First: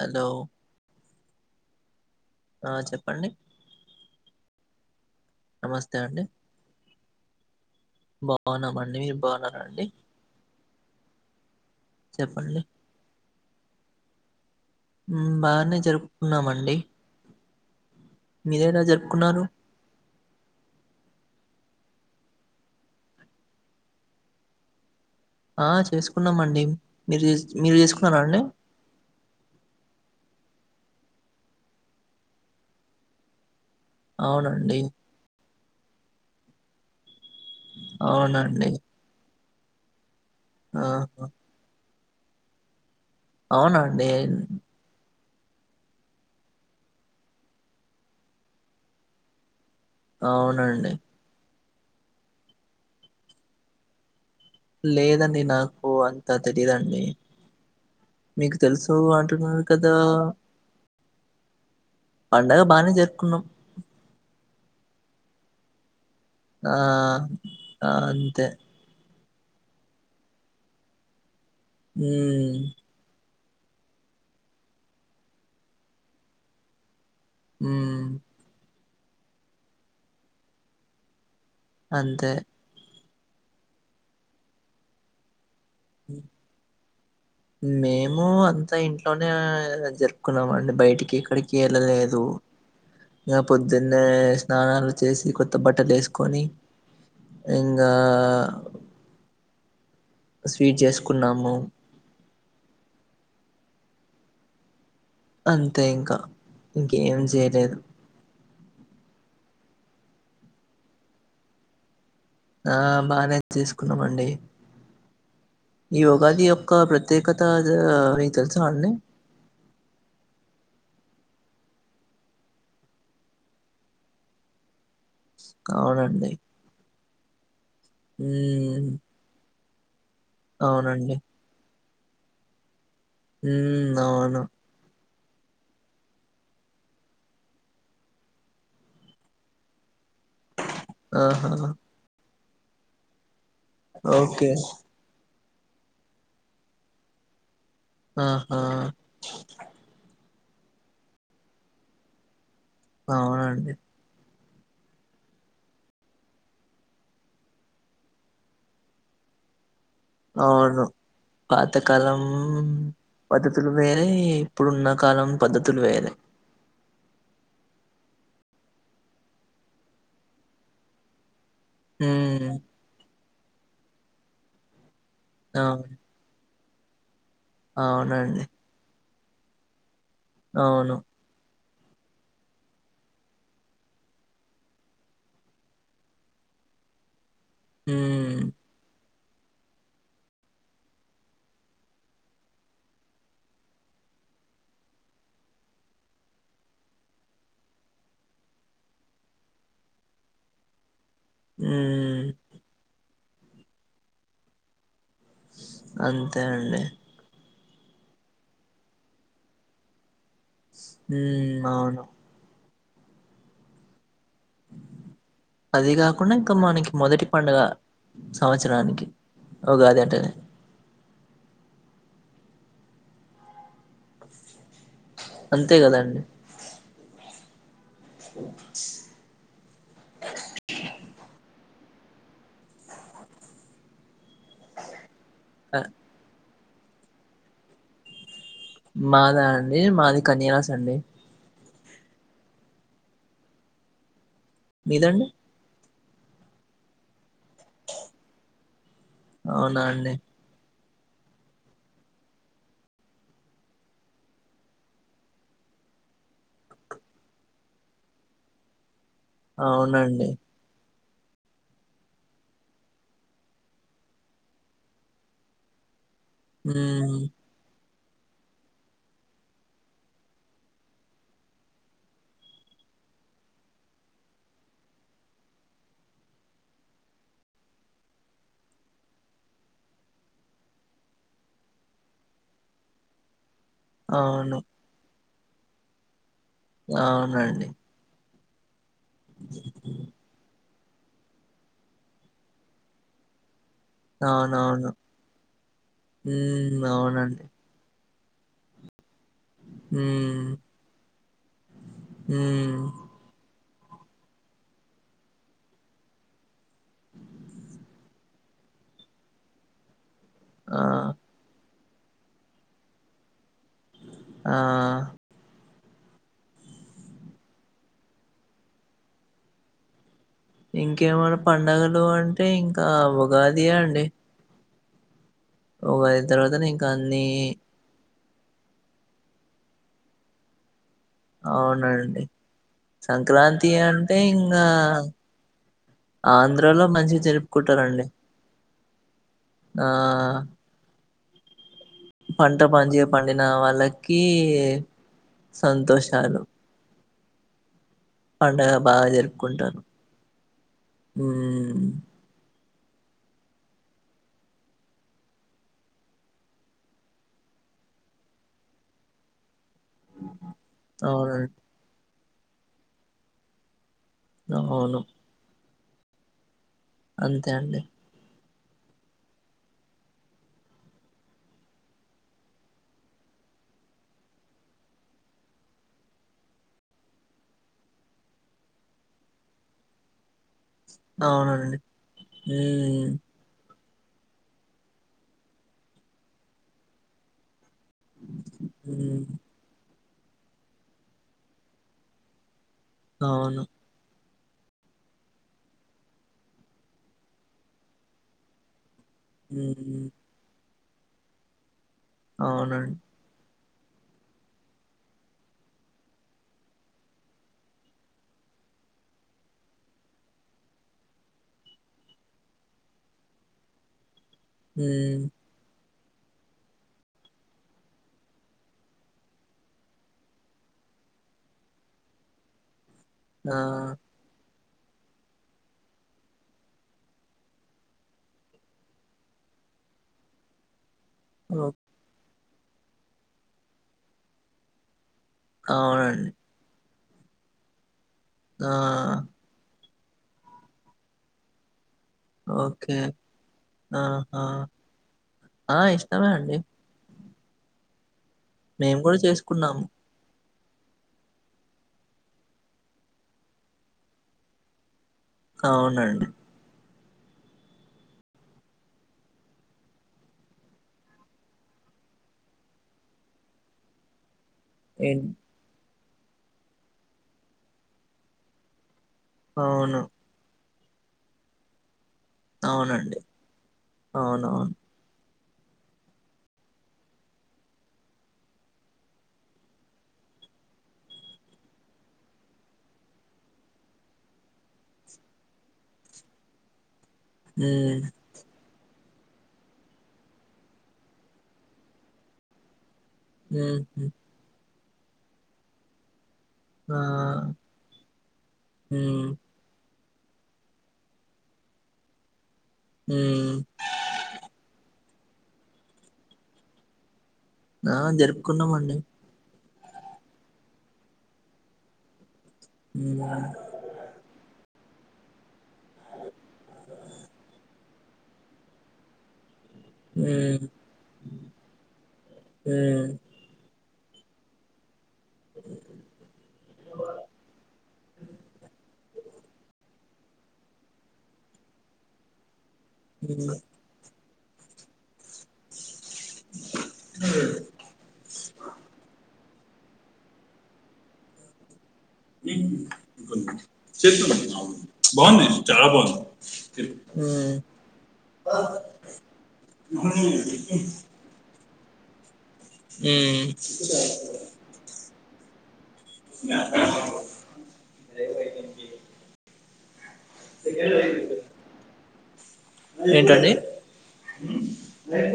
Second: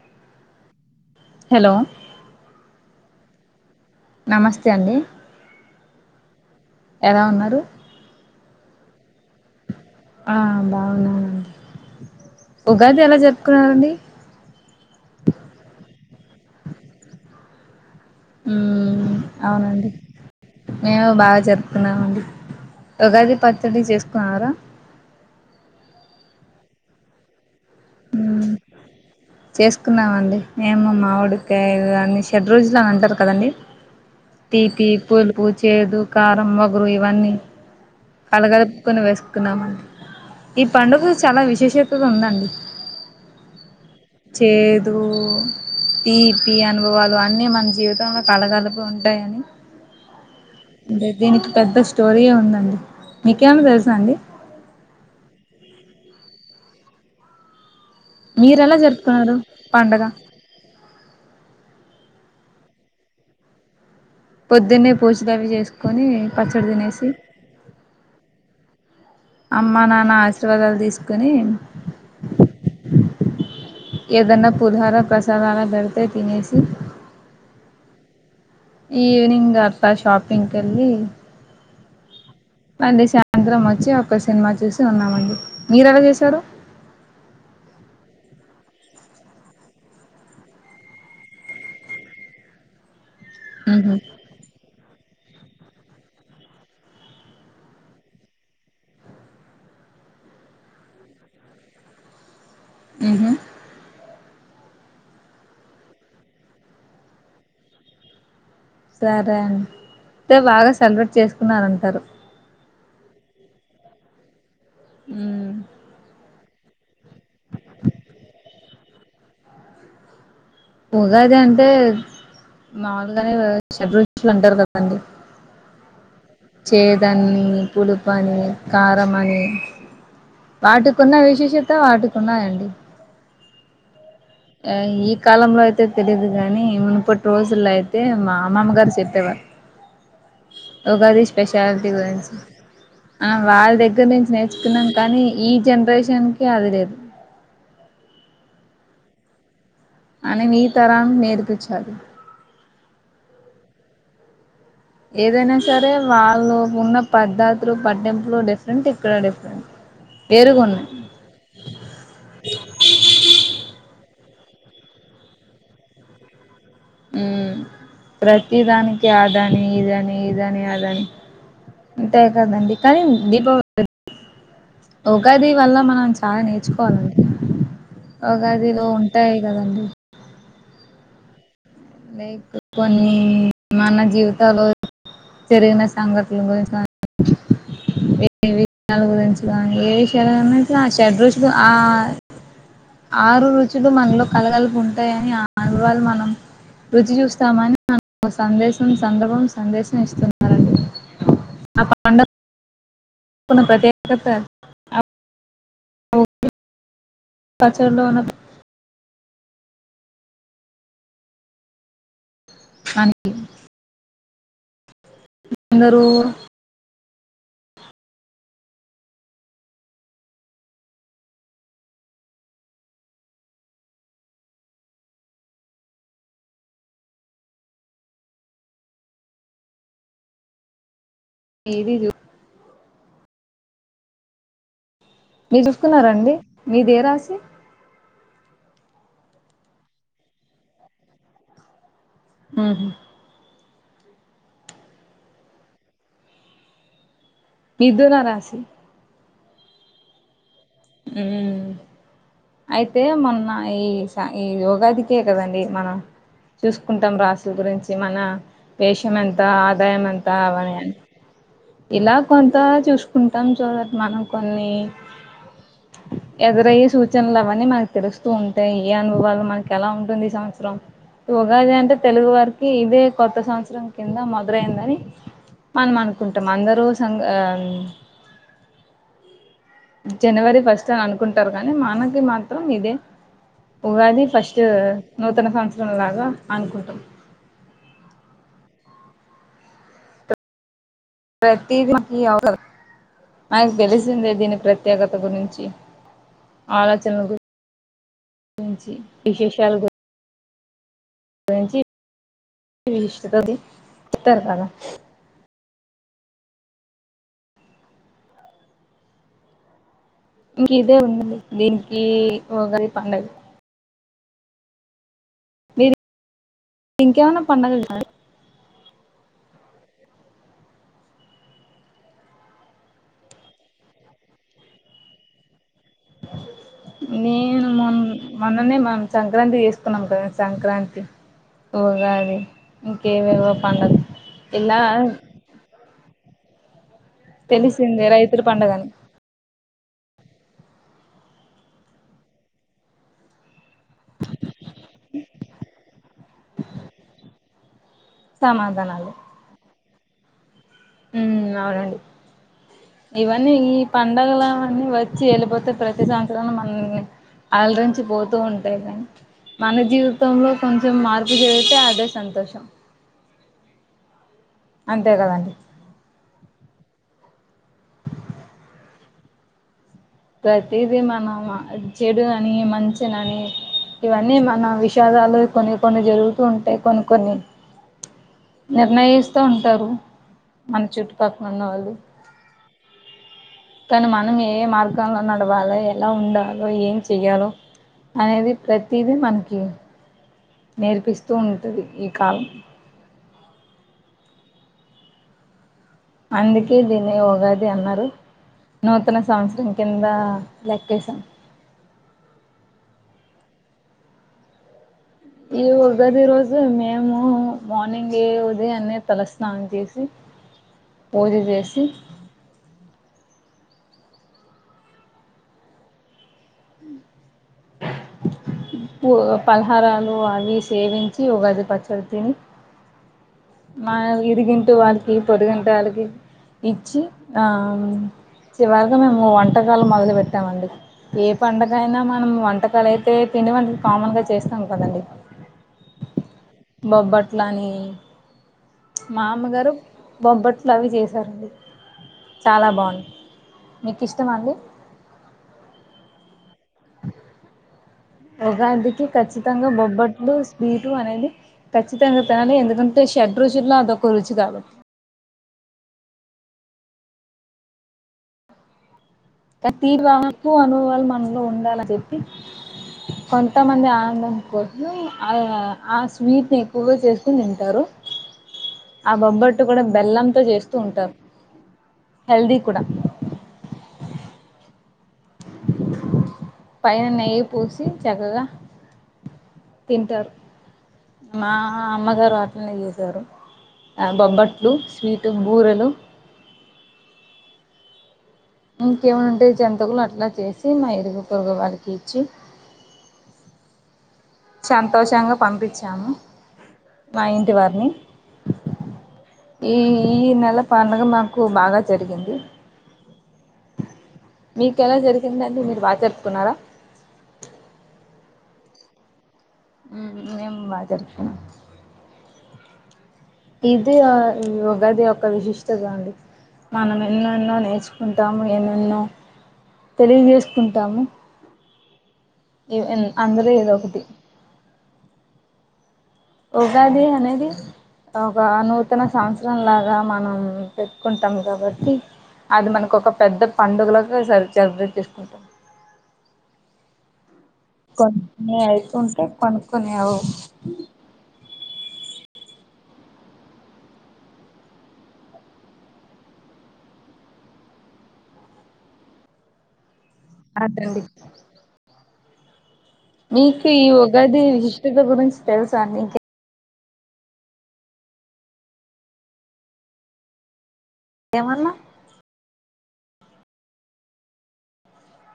Hello hello అండి నమస్తే అండి నమస్తే అండి ఎలా ఉన్నారు బాగున్నామండి బాగున్నారా అండి ఆ బాగునండి చెప్పండి ఉగాది ఎలా జరూప్ క అండి ఉన్నామండి ఉ అవునండి మేము బాగా జరుపు తున్నామండి ఉగాది పచ్చడి చేసుకున్నారా ఆ చేసుకున్నాము అండి మీరు చేసు ఆ చేసుకున్నామండి ఏమో మామిడికాయాలు అని షెడ్ రుచులు అని అంటారు కదండి అవునండి తీపి పులుపు చేదు కారం ఒగురు ఇవన్నీ అవునండి కలగలుపుకొని వేసుకున్నామండి ఈ ఆ పండుగు చాలా విశేషం తు ఉందండి అవునా అండి చేదు తిపి అనుభవాలు అన్ని మన జీవితంలో కలగలపి ఉంటాయని అవునండి అంటే దీనికి పెద్ద స్టోరీయే ఉందండి మీకు ఏమన్నా తెలుసా అండి లేదండి నాకు అంతా తెలిదండి మీకు మీరెలా తెలుసు జరుపుకున్నారు అంటున్నారు కదా పండగ పండగ బానే జరుపుకున్నాము పొద్దున్నే పూజాలు అవి చేసుకొని పచ్చడి నా తినేసి ఆ అంతే అమ్మ నాన్న ఆశీర్వాదాలు తీసుకొని మ్మ్ ఏదన్నా పుధార ప్రసాదాల బెడితే తినేసి ఊ ఈవనింగ్ అత్త షాపింగ్ కెళ్ళి అంతే అనుదే సాయంత్రం వచ్చి ఒక సినిమా చూసి ఉన్నామండి మీరు ఎలా చేశారు ము అంతా ఇంట్లోనే జరుపుకున్నాము అండి బయటికి ఎక్కడికి వెళ్ళలేదు ఇగా ఉహు పొద్దున్నే స్నానాలు చేసి కొత్త బట్టలు వేసుకొని ఇంగా స్వీట్ చేసుకున్నాము ఉహు అంతే ఇంకా ఇంకేం చేయలేదు సరే అండి టే బాగా సెలబ్రేట్ చేసుకున్నారంటారు ఆ బాగానే చేసుకున్నామండి ఉమ్ ఈ ఉగాది ఓక్ కా ప్రత్యేకత అది ఆ మీకు తెలుసా అండి ఉగాది అంటే మాముూలుగానే షడ్రుచులు అంటారు కదా అవునండి దాన్ని పుడుపు అని ఉమ్ కారం అని అవునండి వాటికున్న విశేషత వాటికున్నాయండి ఊమ్ అవును కాలం అయితే తెలిదు గాని మునుపటి రోజుల్లో అయితే మా అమ్మమ్మ గారు చెప్పేవారు ఉగాది ఆహా స్పెషాలిటీ గురించి అ వాళ్ళ దగ్గర నుంచి ఓకే నేర్చుకున్నాం కానీ ఈ జనరేషన్ కి అది లేదు ఆహా అని మీ తరాన్ నేర్పించాలి అవునండి ఏదైనా సరే వాళ్ళు ఉన్న పద్ధార్తులు పట్టింపులు డిఫరెంట్ ఇక్కడ డిఫరెంట్ అవును వేరుగున్నాయి పాతకాలం పద్ధతులు వేరే ఇప్పుడు ఉన్న కాలం పద్ధతులు వేరే ఉ ప్రతి దానికి అదాని ఇదని ఇదని అదని అంతే ఉమ్ కదండి కానీ దీపావళి ఉగాది వల్ల అవును మనం చాలా నేర్చుకోవాలండి అవునండి ఉగాదిలో ఉన్ తాయ్ గాదండి అవును లైక్ కొన్ని మన జీవితాలు జరిగిన సంఘటలన గురించి కాని ఊమ్ గాని ఏ విషాలన్నా ఆ షెడ్ రుచులు ఆ ఆరు రుచులు మనలో కలగలిపి ఉంటాయని ఆడవాళ్ళు మనం రుచి జుస్తామని సందేశం సందర్భం సందేశం ఇస్తున్నారండి మ్ ఆ పండుగకున్న ప్రత్యేకత అప్ అంతే అండి పచ్చడిలో ఉన్న ఉమ్ అవును మనికి అది గాకుండా ఇంకా మనకి మొదటి పండగ సంవచ్చరానికి ఉగాది అంటనే అంతే గదా అండి ఏదిదు మీరు ఆ, జూసుకున్నారండి మీది ఏ రాశి మాదా అండి మాది కన్యరాసి అండి ఒహొ మీదండి మిధున రాశి అవునా అండి ఊ అయితే మొన్న ఈ స ఈ ఉగాదికే కదండి మనం చూసుకుంటాం రాసుల గురించి మన వేషం ఎంత ఆదాయం ఎంత అవునండి అవని అని ఇలా కొంత చూసుకుంటాం సో దట్ మనం కొన్ని ఎదరయ్యె ఉమ్ సూచండ్ల్ అవన్ని మన తెలుస్తూ ఉంటాయ్ ఇ అనుభవాలు మనకి ఎలా ఉంటుంది ఈ సంవత్సరం ఉగాది అంటే తెలుగు వారికి ఇదే కొత్త సంవత్సరం కింద మదరైందని మనమనుకుంటాం అందరూ సంగ ఆ జనవరి ఫస్టు అనుకుంటారు కానీ మనకి మాత్రం ఇదే ఉగాది అవును ఫస్టు నూతన సంవత్సరం లాగా అనుకుంటాం అవునండి ప్రతీది మాకి [unintelligible] నాకి తెలిసిందే దీని అవునవును ప్రత్యేకత గురించి ఉమ్ ఆలోచనల గురిం అవునండి వుంచి ఊ [unintelligible] ఆ ఇంకిదే ఉందండి దీనికి ఉగాది పండగ ఆ మీరు ఇంకేమన్నా పండగలు [unintelligible] అండి ఇంకేమన్నా పండగలు అంటే ఇంక ఉగాదియె అండి ఉగాది తర్వాతనే ఇంకా అన్ని నేను మొన్ మొన్ననే మనం సంక్రాంతి ఏసుకున్నాం కదా సంక్రాంతి అవునండి ఉగాది ఇంకేవేవో సంక్రాంతి పండుగ అంటే ఇంగా ఇలా ఆంధ్రాలో మంచిగ్ జరుప్ కుంటారండి తెలిసిందే రైతుల పండగని ఆ పంట మంచిగ పండిన వాళ్ళకి సంతోషాలు పండగ బాగా సమాధానాలు జరుపుకుంటారు ఉమ్ హుమ్ అవునండి ఇవన్నీ ఈ పండుగలవన్నీ వచ్చి ఎళ్ళిపోతే ప్రతి సంవత్సరంలో మనల్ని అలరించి పోతూ ఉంటాయి కాని మన జీవితంలో కొంచెం మార్పు అవునండి జరిగితే అదే సంతోషం అవును అంతే కదండి అంతే అండి ప్రతిదీ మనం చెడు అని మంచినని ఇవన్నీ మన విషాదాలు కొన్ని కొన్ని జరుగుతూ ఉంటాయి కొన్ని కొన్ని నిర్ణయిస్తూ ఉంటారు మన చుట్టుపక్కన అవునండి ఉన్నవాళ్ళు హ్మ్ కానీ మనం ఏ మార్గంలో నడవాలో ఎలా ఉండాలో ఏం చెయ్యాలో అనేది ప్రతిదీ హ్మ్ మనకి నేర్పిస్తూ ఉంటుది ఈ కాలం అవును అందుకే దీన్ని ఉగాది అన్నారు నూతన సంవత్సరం కింద హ్మ్ లెక్కేశాం అవునం ఈ ఉగాది రోజు మేము మార్నింగే ఉదయాన్నే తలస్నానం చేసి పూజ చేసి ఉమ్ పూ ఫలహారాలు అవి సేవించి ఉగాది పచ్చడి తిని ఆ! మా ఇరుగింటి వాళ్ళకి పొరుగింటి వాళ్ళకి ఇచ్చి ఆ చివరిగా మేము వంటకాలు మొదలు పెట్టాము అండి ఏ పండగ ఓ అయినా మనం వంటకాలు అయితే పిండి వంటలు కామన్ గా చేస్తాం కదండి అవునండి బొబ్బట్లని ఆ! మా అమ్మగారు బొబట్లు అవి చేసారండి ఓకే మీకు ఇష్టమా ఆహా అండి ఆ ఇష్టమే అండి మేము ఉగాదికి గూడా ఖచ్చితంగా చేసుకున్నాము. బొబ్బట్లు స్వీటు అనేది ఖచ్చితంగా తినాలి ఎందుకంటే షడ్ రుచుల్లో అదొక రుచి కాబటి అవునండి కానీ [inaudible] మనలో ఉండాలని చెప్పి కొంతమంది ఆనందం కోసమే ఎన్ ఆ ఆ స్వీట్ ని ఎక్కువగా చేసుకుని తింటారు ఆ బొబ్బట్టు కూడా అవును. బెల్లంతో చేస్తూ ఉంటారు హెల్దీ కూడా అవునా పైన నెయ్యి పూసి చక్కగా తింటారు మా అమ్మగారు అట్లనే చేశారు ఆ బొబ్బట్లు స్వీటు బూరెలు ఊ ఇంకేమై ఉంటే జంతుకులు అట్లా చేసి మా ఇరుగు పొరుగు వారికి ఇచ్చి ఊహూ సంతోషంగా పంపిచ్చాము ఆ! మా ఇంటి వారిని హ్మ్. ఈ నెల పండుగ మాకు బాగా జరిగింది హ్హ్ మ్మ్ ఏంటండి మీరు బాగా జరుపుకున్నారా ఆ జరుపుకున్నామండి ఆ ఏమో వాళ్ళకు తెలుసు హ్మ్. ఇది ఆ అది ఒక విశిష్టత అండి మనం ఎన్నెన్నో నేర్చుకుంటాము ఎన్నెన్నో హ్మ్. తెలియజేసుకుంటాము అందరూ ఏదో ఒకటి [unintelligible] ఉగాది అనేది ఒక నూ తన సంవత్సరంలాగా మనం పెట్టుకుంటాం కాబట్టి అది మనకు ఒక పెద్ద పండుగలగా సెలబ్రేట్ చేసుకుంటాం మ్మ్ హ్ కొన్ని కొన్ని అవుతుంటే కొన్ని కొన్ని అవవు చెప్పు బాగున్నయ్ చాలా బాగున్నయ్ ఆ అదండి మీకు ఈ ఉగాది విశిష్టత గురించి తెలుసా అండి ఎమన్నా ఏంటండి నేను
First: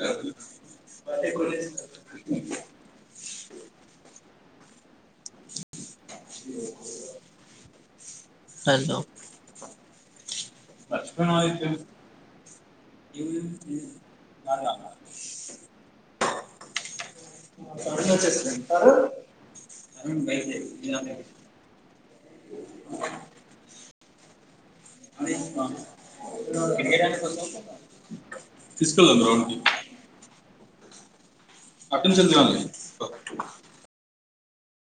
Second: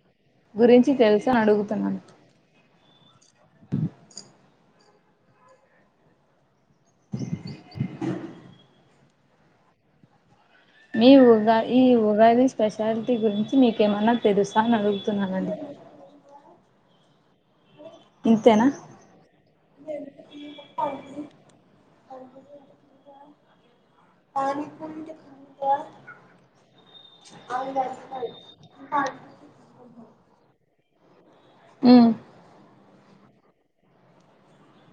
కాదు గురించి తెలుసా అని అడుగుతున్నాను మ్మ్ హలో ఈ ఉగాది స్పెషాలిటీ గురించి మీకేమన్నా తెలుసా అని అడుగుతున్నానండి [unintelligible] పండుగ ఇంతేనా చేసేసుకుంటారు [unintelligible] కానీ అదే తీసుకెళ్ళండి రా అటు నుచ్చేల్లి కానియ్